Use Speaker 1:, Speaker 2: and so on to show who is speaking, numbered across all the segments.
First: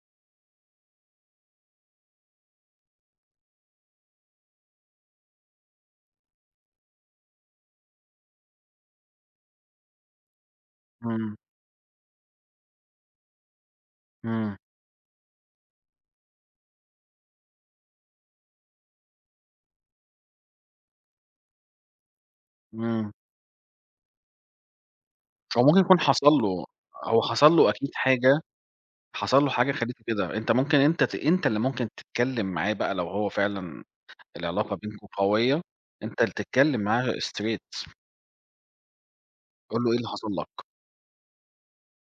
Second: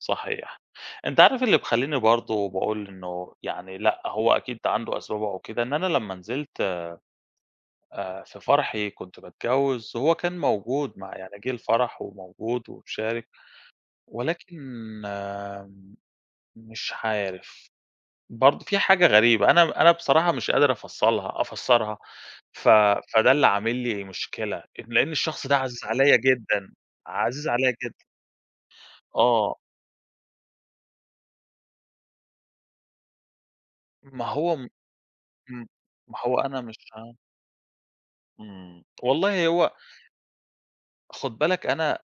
Speaker 1: صحيح، أنت عارف اللي مخلّيني برضه باقول إنه يعني لأ، هو أكيد عنده أسبابه أو كده، إن أنا لمّا نزلت، آآ في فرحي كنت باتجوز، هو كان موجود مع
Speaker 2: إمم.
Speaker 1: يعني جِه الفرح، وموجود ومشارك
Speaker 2: إمم.
Speaker 1: ولكن مش عارف برضه في حاجة غريبة أنا أنا بصراحة مش قادر أفصلها أفسَّرها، ف
Speaker 2: إمم.
Speaker 1: فده اللي عامل لي مشكلة، أ لأن الشخص ده
Speaker 2: هو ممكن
Speaker 1: عزيز
Speaker 2: يكون
Speaker 1: عليَّ
Speaker 2: حصل له
Speaker 1: جدًا،
Speaker 2: هو
Speaker 1: عزيز
Speaker 2: حصل له
Speaker 1: عليَّ
Speaker 2: أكيد
Speaker 1: جدًا.
Speaker 2: حاجة، حصل له
Speaker 1: آه.
Speaker 2: حاجة خلّيته كده، أنت ممكن أنت ت أنت اللي ممكن تتكلم معاه بقى، لو هو فعلًا
Speaker 1: ما هو م
Speaker 2: العلاقة بينكم قوية،
Speaker 1: إمم، ما
Speaker 2: أنت اللي
Speaker 1: هو أنا مش
Speaker 2: تتكلم معاه straight
Speaker 1: إمم، والله هو
Speaker 2: قُل له إيه اللي حصل لك؟
Speaker 1: خُد بالك أنا أ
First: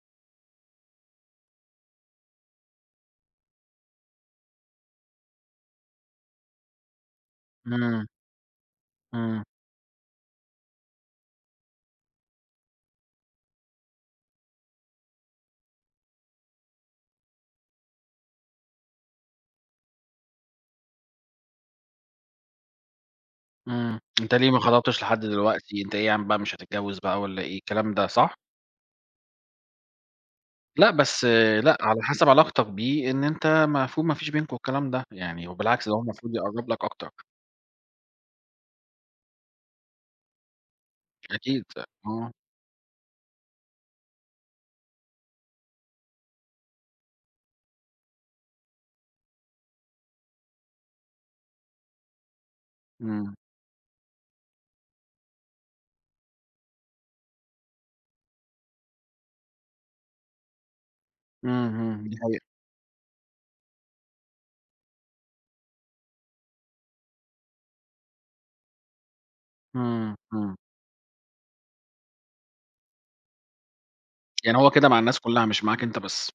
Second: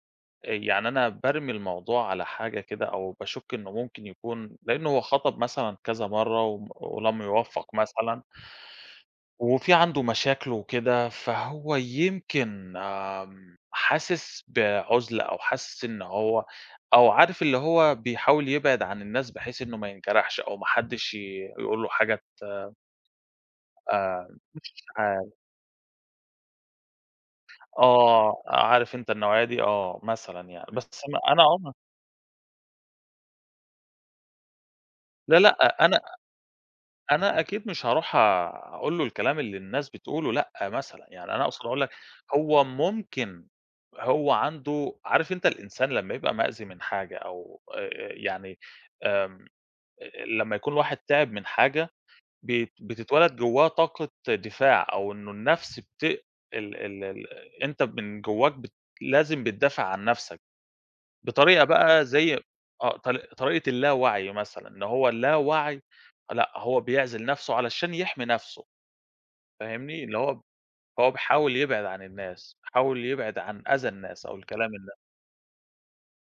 Speaker 1: يعني أنا بارمي الموضوع على حاجة كده، أو باشُكّ إنه ممكن يكون لأنه هو خَطَب مثلًا كذا مرّه وم ولم يوفّق
Speaker 2: إمم.
Speaker 1: مثلًا
Speaker 2: إمم.
Speaker 1: وفي عنده مشاكلُه وكده، فهو يمكن حاسس بعُزلة أو حاسس إن هو أو عارف اللي هو بيحاول يبعد عن الناس بحيث إنه ما ينجرحش أو ما حدش ي يقول له حاجة ت
Speaker 2: إمم،
Speaker 1: آآ،
Speaker 2: أنت ليه ما
Speaker 1: مش
Speaker 2: خطَبتش لحد
Speaker 1: عارف.
Speaker 2: دلوقتي؟ أنت إيه ياعم بقى مش هتتجوّز بقى والَّا إيه، الكلام ده، صح؟
Speaker 1: آه، عارف أنت النوعية دي آه، مثلًا يعني،
Speaker 2: لأ،
Speaker 1: بس أنا
Speaker 2: بس
Speaker 1: أنا عم
Speaker 2: لأ على حسب علاقتك بيه، إن أنت المفروض ما فيش بينكم الكلام ده،
Speaker 1: لا،
Speaker 2: يعني
Speaker 1: لأ
Speaker 2: وبالعكس ده
Speaker 1: أنا
Speaker 2: هو المفروض يقرّب لك أكتر.
Speaker 1: أنا أكيد مش هاروح أقول له الكلام اللي الناس بتقوله، لأ، مثلًا يعني أنا أقصد
Speaker 2: أكيد
Speaker 1: أقول
Speaker 2: أ
Speaker 1: لك
Speaker 2: آه.
Speaker 1: هو ممكن هو عنده عارف أنت الإنسان لمّا يبقى مأذي من حاجة أو آآ آآ يعني آمم، أ أ لمّا يكون الواحد تِعِب من حاجة، ب بتتولد
Speaker 2: إمم.
Speaker 1: جواه طاقة دفاع، أو إنه النَفْس بت ال ال ال أنت من جواك بتد لازم بتدافع عن نَفسَك،
Speaker 2: إمم،
Speaker 1: بطريقة بقى
Speaker 2: إمم دي
Speaker 1: زي
Speaker 2: حقيقة.
Speaker 1: آه طر طريقة الْلاوعْي مثلًا، إن هو الْلاوعْي، لأ هو بيعْزِل نَفْسُه علشان يحمي نَفْسُه، فاهمني؟
Speaker 2: إمم،
Speaker 1: اللي هو
Speaker 2: إمم.
Speaker 1: هو بيحاول يبْعِد عن الناس، بيحاول يبْعِد عن أذى الناس، أو
Speaker 2: يعني
Speaker 1: الكلام
Speaker 2: هو كده
Speaker 1: الن
Speaker 2: مع الناس كلها، مش معاك أنت بس.